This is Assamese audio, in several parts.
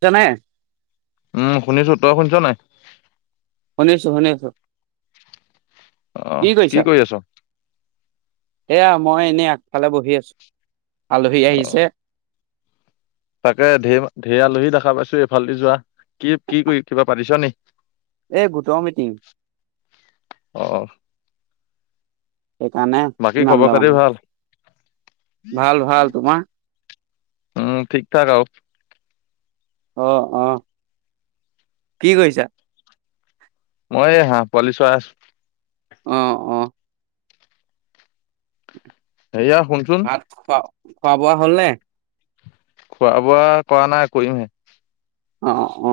তনেই উম শুনিছো তই শুনিছ নাই? শুনিছো শুনিছো। আহ কি কৰি আছ? এয়া মই এনেই আগফালে বহি আছো। আলহী অ আহিছে। তাকে হে ঢেৰ আলহী দেখা পাইছো এইফালদি যোৱা কি কি কৰি কিবা পাতিছ নি? এই গোটৰ মিটিং। অ সেইকাৰণে বাকী ইমান খবৰ দম খাতি মানে ভাল ভাল ভাল তোমাৰ? উম ঠিক ঠাক আও আহ আহ, কি কৰিছা? মই এ হাঁহ পোৱালি চয়াইছো। অ, অ। হেয়া শুনচোন ভাত খোৱা খোৱা বোৱা হ'লনে? খোৱা বোৱা কৰা নাই কৰিমহে অ অ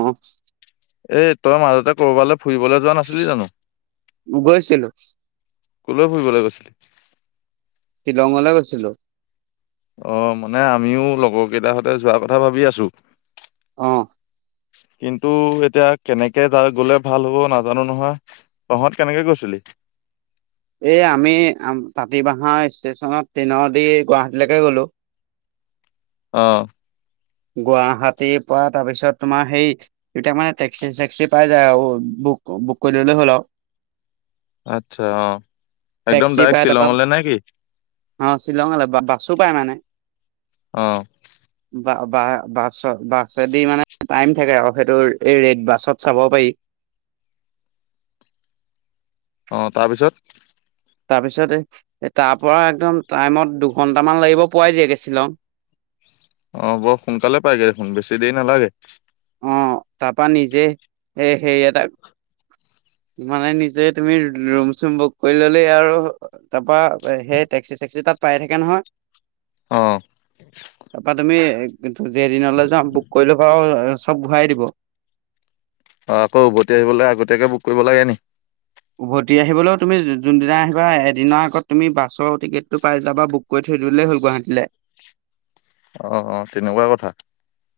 এ তই মাজতে কৰবালৈ ফুৰিবলৈ যোৱা নাছিলি জানো? গৈছিলো কলৈ ফুৰিবলৈ গৈছিলি? শ্বিলঙলৈ গৈছিলো অ মানে আমিও লগৰ কেইটাহঁতে যোৱাৰ কথা ভাবি আছো অ কিন্তু এতিয়া কেনেকে যা গলে ভাল হ'ব নাজানো নহয়, তহঁত কেনেকে গৈছিলি? এই আমি তাঁতি বাহা ষ্টেচনত ট্ৰেইনৰ দি গুৱাহাটীলৈকে গলো অহ গুৱাহাটীৰ পৰা তাৰপিছত তোমাৰ সেই এতিয়া মানে টেক্সি চেক্সি পাই যায় আৰু বুক বুক কৰি ললে হ'ল আৰু আচ্ছা অহ একদম টেক্সি দাৰেক পাই তাৰপৰা শিলঙলে নে কি? অ শ্বিলঙলৈ বাছো পায় মানে অহ বা বা বাছ বাছেদি মানে টাইম থাকে আৰু সেইটো এই ৰেদ বাছত চাব পাৰি অ তাৰপিছত তাৰপিছত তাৰ পৰা একদম টাইমত দুঘন্টামান লাগিব পোৱাই দিয়গে শ্বিলং অ বৰ সোনকালে পাইগে দেখোন বেছি দেৰি নালাগে অ তাৰপা নিজে এই সে এটা ইমানে নিজে তুমি ৰুম চুম বুক কৰি ললেই আৰু তাৰপা সেই টেক্সি চেক্সি তাত পাই থাকে নহয়। অ তাপা তুমি যেইদিনলৈ যাম বুক কৰি লবা আৰু চব ঘূৰাই দিব অ আকৌ উভতি আহিবলৈ আগতীয়াকে বুক কৰিব লাগে নি উভতি আহিবলৈও তুমি যোনদিনা আহিবা এদিনৰ আগত তুমি বাছৰ টিকেটটো পাই যাবা বুক কৰি থৈ দিলেই হ'ল গুৱাহাটীলৈ অ অ তেনেকুৱা কথা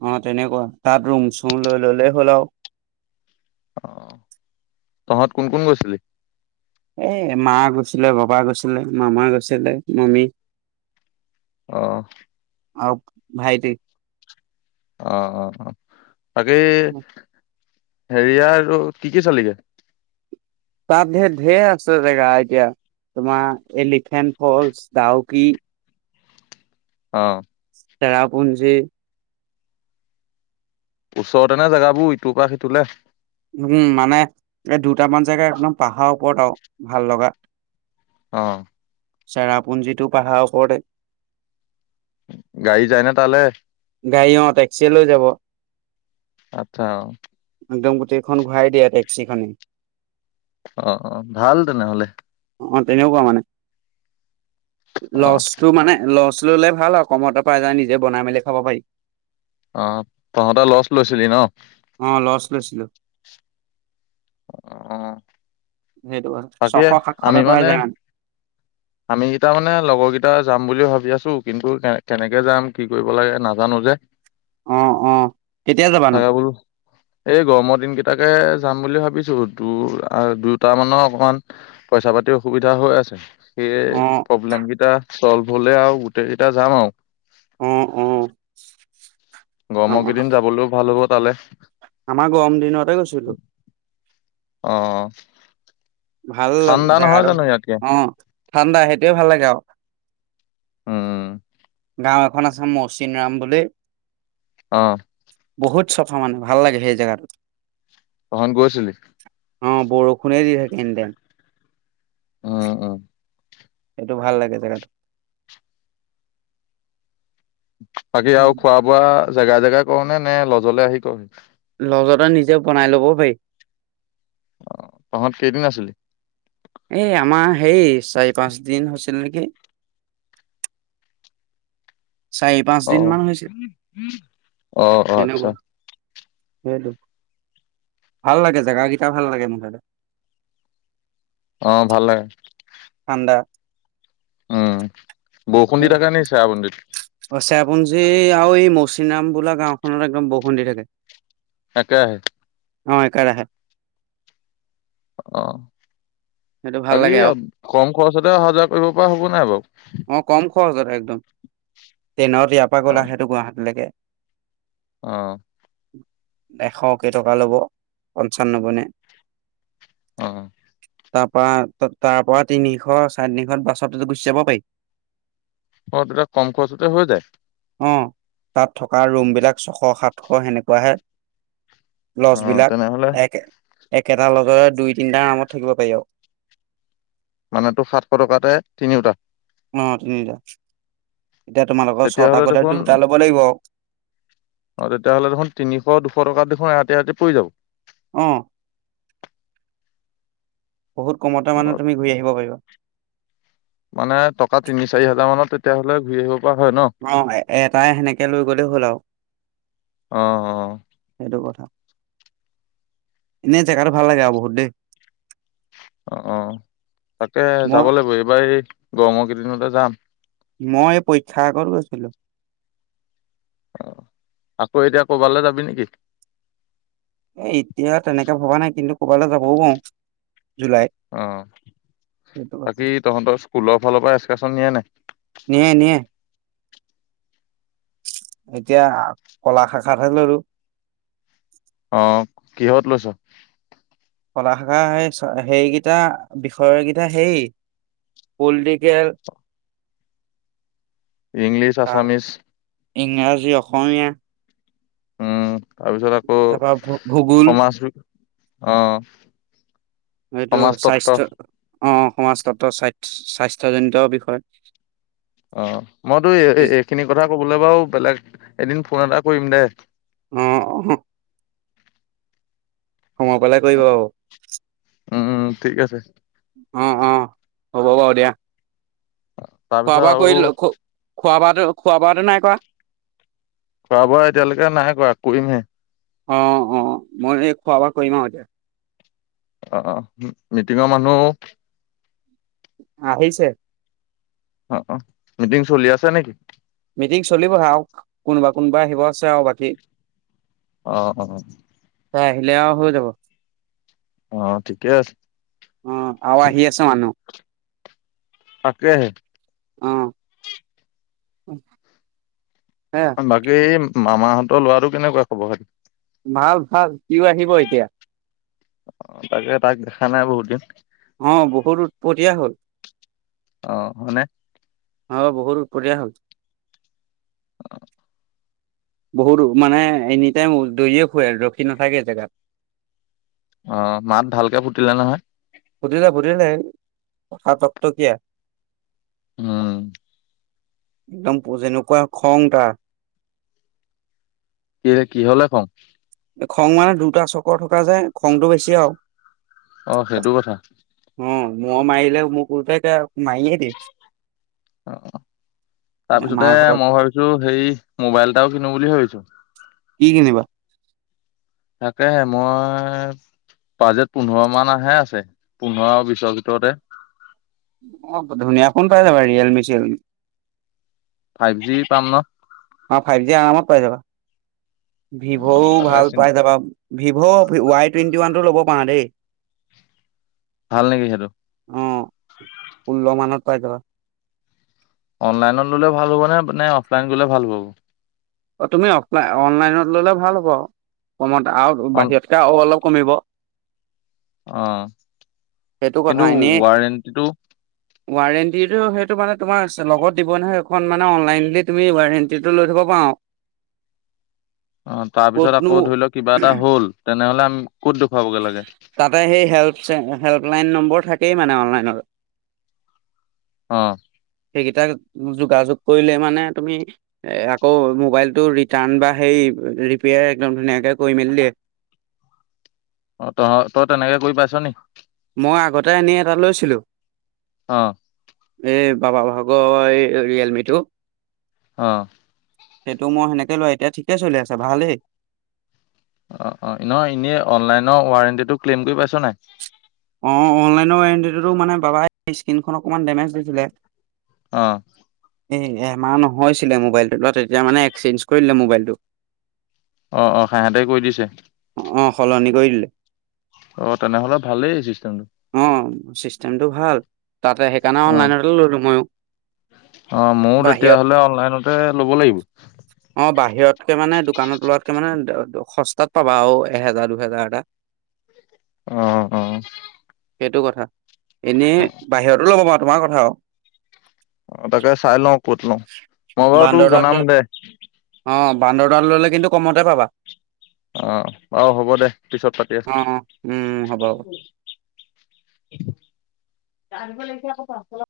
অ তেনেকুৱা তাত ৰুম চুম লৈ ললেই হ'ল আৰু তহঁত কোন কোন গৈছিলি এ মা গৈছিলে বাবা গৈছিলে মামা গৈছিলে মামি অহ আৰু ভাইট অ অ অ তাকে হেৰিয়া আৰু কি কি চালিগে তাত ধেৰ ধেৰ আছে জেগা এতিয়া তোমাৰ এলিফেন্ট ফলচ ডাউকী অহ চেৰাপুঞ্জী ওচৰতে নে জেগাবোৰ ইটোৰ পৰা সিটোে উম মানে এই দুটামান জেগা একদম পাহাৰ ওপৰত আৰু ভাল লগা। অ চেৰাপুঞ্জীটো পাহাৰ ওপৰতে গাড়ী যায়নে তালৈ গাড়ী অ টেক্সিয় লৈ যাব। আত্ছা। একদম গোটেইখন ঘূৰাই দিয়া টক্সি খনে। অ অ ভাল তেনেহলে। অ তেনেকুৱা মানে। অ লছটো মানে লছ। ললে ভাল আৰু কমতৰ পৰা যজাই নিজে বনাই মেলি খাব পাৰি। অ তহঁতে লচ লৈছিলি ন। অ লছ লৈছিলো? আহ সেইটো কথা। ছশ বাকে সাতশ আমি টকাই মানে যাম আমি কেইটা মানে লগৰকেইটাৰ। যাম বুলি ভাবি আছো কিন্তু কে কেনেকে যাম কি কৰিব লাগে নাজানো যে। অ অ কেতিয়া যাবানো থাগা বোল এই গৰমৰ দিন কেইটাকে। যাম বুলি ভাবিছো ত আৰু দুট মানক অকমান পইচা পাতি অসুবিধা হৈ আছে সেয়ে অ প্ৰব্লেম কেইটা। চল ভলে আৰু গোটেই কেইতিটা যাম আৰু। উম উম গৰমৰ কেইদিন যাবলৈও ভাল হ'ব। তালে। আমাৰ গম দিনতে গৈছিলো? অ ভাল ঠাণ্ডা জেগা নহয় টো জানো ইয়াতকে অ। ঠাণ্ডা সেইটোৱে ভাল লাগে আও। উম গাঁও এখন আছে মৌচিন ৰাম বুলি। অ বহুত চফা মানে ভাল লাগে সেই জোগাটো। তহত গৈছিলি অ বৰষুণে দি থাকে। Any time. উম উম এইটো ভাল লাগে জেগাটো। বাকি আৰু খোৱা বোৱা। জেগা জেগা কৰ নে নে লজলে আহি কৰহি? লজতে নিজে বনাই ল'ব পাৰি। আহ তাহত কেইদিন আছিলি। সেই চাৰি পাঁচ দিন হ হৈছে। ছিল নেকি। চাৰি পাঁচ দিন আহ মান হৈছিল আহ অ আচ্ছা। তেনেকুৱা সেইটো ভাল লাগে জোগাকেইটা ভাল লাগে মুঠতে অ ভাল লাগে ঠাণ্ডা ওম বৰষুণ দি সেই থাকে নি চেৰাপুঞ্জি ত অ চেৰাপুঞ্জী আৰু এই মৌচিনাৰাম বোলা গাওখনত একদম বৰষুন দি থাকে একেৰাহে? অ একেৰাহে আহে অহ ভাল বাকী লাগে আৰু কম খৰচতে অহা যোৱা কৰিব পৰা হ'ব নাই বাৰু? অ কম খৰচ আৰু একদম। ট্ৰেইনত ইয়াৰ পৰা অ গ'ল সেইটো গুৱাহাটীলৈকে অ এশ কেইটকা ল'ব পঞ্চানব্বৈ নে অ তাৰ পৰা তাৰ পৰা তিনিশ চাৰে তিনিশ বাছতো গুচি যাব পাৰি অ তাতে কম খৰচতে হৈ যায়। অ তাত থকা ৰুম বিলাক ছশ সাত শ সেনেকুৱাহে অ লছবলাক তেনেহলে এক একেটা লগৰে দুই তিনিটাৰ নামত থাকিব পাৰি মানে তোৰ সাতশ টকাতে তিনিওটা অ তিনিটা এতিয়া তোমালোকৰ ছটা তেতিয়াহ'লে কৰিলে দেখোন দুটা ল'ব লাগিব অ তেহতে পৰি যা অ বহুত কমতে অ মানে তুমি ঘূৰি আহিব পাৰিবা মানে টকা তিনি চাৰি হাজাৰ মানত তেতিয়া হ'লে ঘূৰি আহিব পৰা হয় ন অ এটাই সেনেকে লৈ গলেই হ'ল আৰু অ সেইটো কথা এনে জেগাটো ভাল লাগে আৰু বহুত দেই অ অ তাকে মই যাব লাগিব এইবাৰ গৰমৰ দুদিনতে যাম মই পৰীক্ষা আগত গৈছিলোঁ অ আকৌ এতিয়া কৰবালৈ যাবি নেকি। এ এতিয়া তেনেকে ভবা নাই কিন্তু কৰবালৈ যাবও পাৰো। জুলাইত অ সেইটো কথা বাকী তহঁতৰ স্কুলৰ ফালৰ পৰা এক্সকাচন নিয়ে নাই নিয়ে নিয়ে এতিয়া কলা শাখাতহে লৰো অ কিহত লৈছ কলা শাখা হেইকেইটা বিষয়কেইটা হেই পলিটিকেল। English Assamese. ইংৰাজী অসমীয়া। উম। তাৰপিছত আকৌ তাৰপা ভূগোল সমাজ বিজ্ঞা অ। এইটো সমাজতত্ব স্বাস্থ্য অ সমাজ তত্ব স্বাস্থ স্বাস্থ্যজনিত বিষয়। অ মইতো এই এইখিনি কথা কবলৈ বাৰু এইবিলাক এদিন ফোন এটা কৰিম দে। অহ [unintelligible] সময় পালেই কৰিবা আৰু। উম উম ঠিক আছে। অ অ হ'ব বাৰু দিয়া। খোৱা তাৰপিছত বোৱা আৰু কৰি ঔষ খোৱা বোৱাটো খোৱা বোৱাটো নাই কৰা? খোৱা বোৱা এতিয়ালৈকে নাই কৰা, কৰিমহে। অ অ মই এই খোৱা বোৱা কৰিম আৰু এতিয়া। আহ মিটিঙৰ মানুহ আহিছে। অ অ মিটিং চলি আছে নে কি? মিটিং চলিবহে আৰু কোনোবা কোনোবা আহিব আছে আৰু বাকী। অহ অহ। তাই আহিলে আৰু হৈ যাব। অ ঠিকেই আছে। অ আৰু আহি আছে মানুহ। তাকেহে। অহ। মাকে মামাহঁতৰ লৰাটো কেনেকুৱা খব খাতি ভাল ভাল, সিও আহিব এতিয়া। অ তাকে তাক দেখা নাই বহুত দিন। অ বহুত উৎপতীয়া হল। অ হয়নে? অ বহুত উৎপতীয়া হল। বহুত মানে এনি টাইম দৌৰিয়ে ফুৰে ৰখি নাথাকে জেগাত। অ মাত ভালকে ফুটিলে নহয়? ফুটিলে ফুটিলে, এই কথা টকটকীয়া। উম। একদম যেনেকুৱা খং তাৰ। কি কি হ'লে খং? খং মানে দুটা চকৰ থকা যে খংটো বেছি আৰু। অ সেইটো কথা। ম মাৰিলে মোক উলটাকে আৰু অ তাৰপিছতে মাৰ ঘৰত মই ভাবিছোঁ সেই মোবাইল এটাও কিনো বুলি ভাবিছোঁ। কি কিনিবা? তাকেহে মই বাজেট পোন্ধৰ মান আহে আছে পোন্ধৰ বিশৰ ভিতৰতে। অ ধুনীয়া ফোন পাই যাবা ৰিয়েলমি চিয়েলমি। ফাইভ জি পাম ন। অ ফাইভ জি আৰামত পাই যাবা। ভিভ'ও ভাল তাকে পাই যাবা ভিভ' ৱাই টুৱেণ্টি ওৱান টো ল'ব পাৰে ভাল নেকি সেইটো। অ ষোল্ল মানত পাই যাবা। অনলাইনত ল'লে ভাল হ'ব নে নে অফলাইন গ'লে ভাল হ'ব অ তুমি অফলাই অনলাইনত ল'লে ভাল হ'ব আও কমত আৰু অ বাহিৰতকে আৰু অলপ কমিব অ সেইটো কথা কিন্তু এনেই ৱাৰেণ্টিটো ৱাৰেণ্টিটো সেইটো মানে তোমাৰ লগত দিব নহয় এইখন মানে অনলাইনিল তুমি ৱাৰেণ্টিটো লৈ থ'ব পাৰা আৰু। অ তাৰ পিছত আকৌ ক'তনো ধৰি লোৱা কিবা এটা হ'ল তেনেহলে আমি ক'ত দেখুৱাবগে লাগে তাতে সেই হেল্প হেল্পলাইন নম্বৰ। [unintelligible] থাকেই মানে অনলাইনৰ অ সেইকেইটা যোগাযোগ কৰিলে মানে তুমি আকৌ ম'বাইল টো ৰিটাৰ্ণ বা সেই ৰিপিয়াৰ ধুনীয়াকে কৰি মেলি দিয়ে। অ তহঁ তই তেনেকে কৰি পাইছ নি? মই আগতে আনি এটা লৈছিলোঁ। অ এই বাবা ভাগৰ এই ৰিয়েলমি টো অ সেইটো মই সেনেকে লয় এতিয়া ঠিকে চলি আছে ভালেই। অ অ নহ এনেই অনলাইনৰ ৱাৰেণ্টিটো ক্লেইম কৰি পাইছ নাই। অ অনলাইনৰ ৱাৰেণ্টিটোত মানে বাবাই ইচকিনখন অকণমান ডেমেজ দিছিলে অ এ এমাহ নহয়ছিলে মোবাইলটো লোৱা তেতিয়া মানে এক্সেঞ্জ কৰিলে মোবাইলটো। অ অ সিহঁতে কৰি দিছে। অ সলনি কৰি দিলে। অ তেনেহ'লে ভালেই চিষ্টেমটো। অ চিষ্টেমটো ভাল। তাতে সেইকাৰণে অ অনলাইনতে ললো মইয়ো অ ময়ো বাহিৰত তেতিয়াহ'লে অনলাইনতে ল'ব লাগিব। সিহঁতকে মানে দোকানত লোৱাতকে মানে সস্তাত পাবা আৰু এহেজাৰ দুহেজাৰ এটা। অ অ। সেইটো কথা। এনেই বাহিৰতো ল'ব মাৰ তোমাৰ কথা আৰু। অ' তাকে চাই লওঁ ক'ত লওঁ। মই বাৰু তোক জনাম দে। বান্দৰৰ তাত ল'লে কিন্তু কমতে পাবা। অ'। বাও হ'ব দে, পিছত পাতি আছো। অ অ উম হ'ব হ'ব তাৰ হাগিব লাগিছে আকৌ পাচবেলা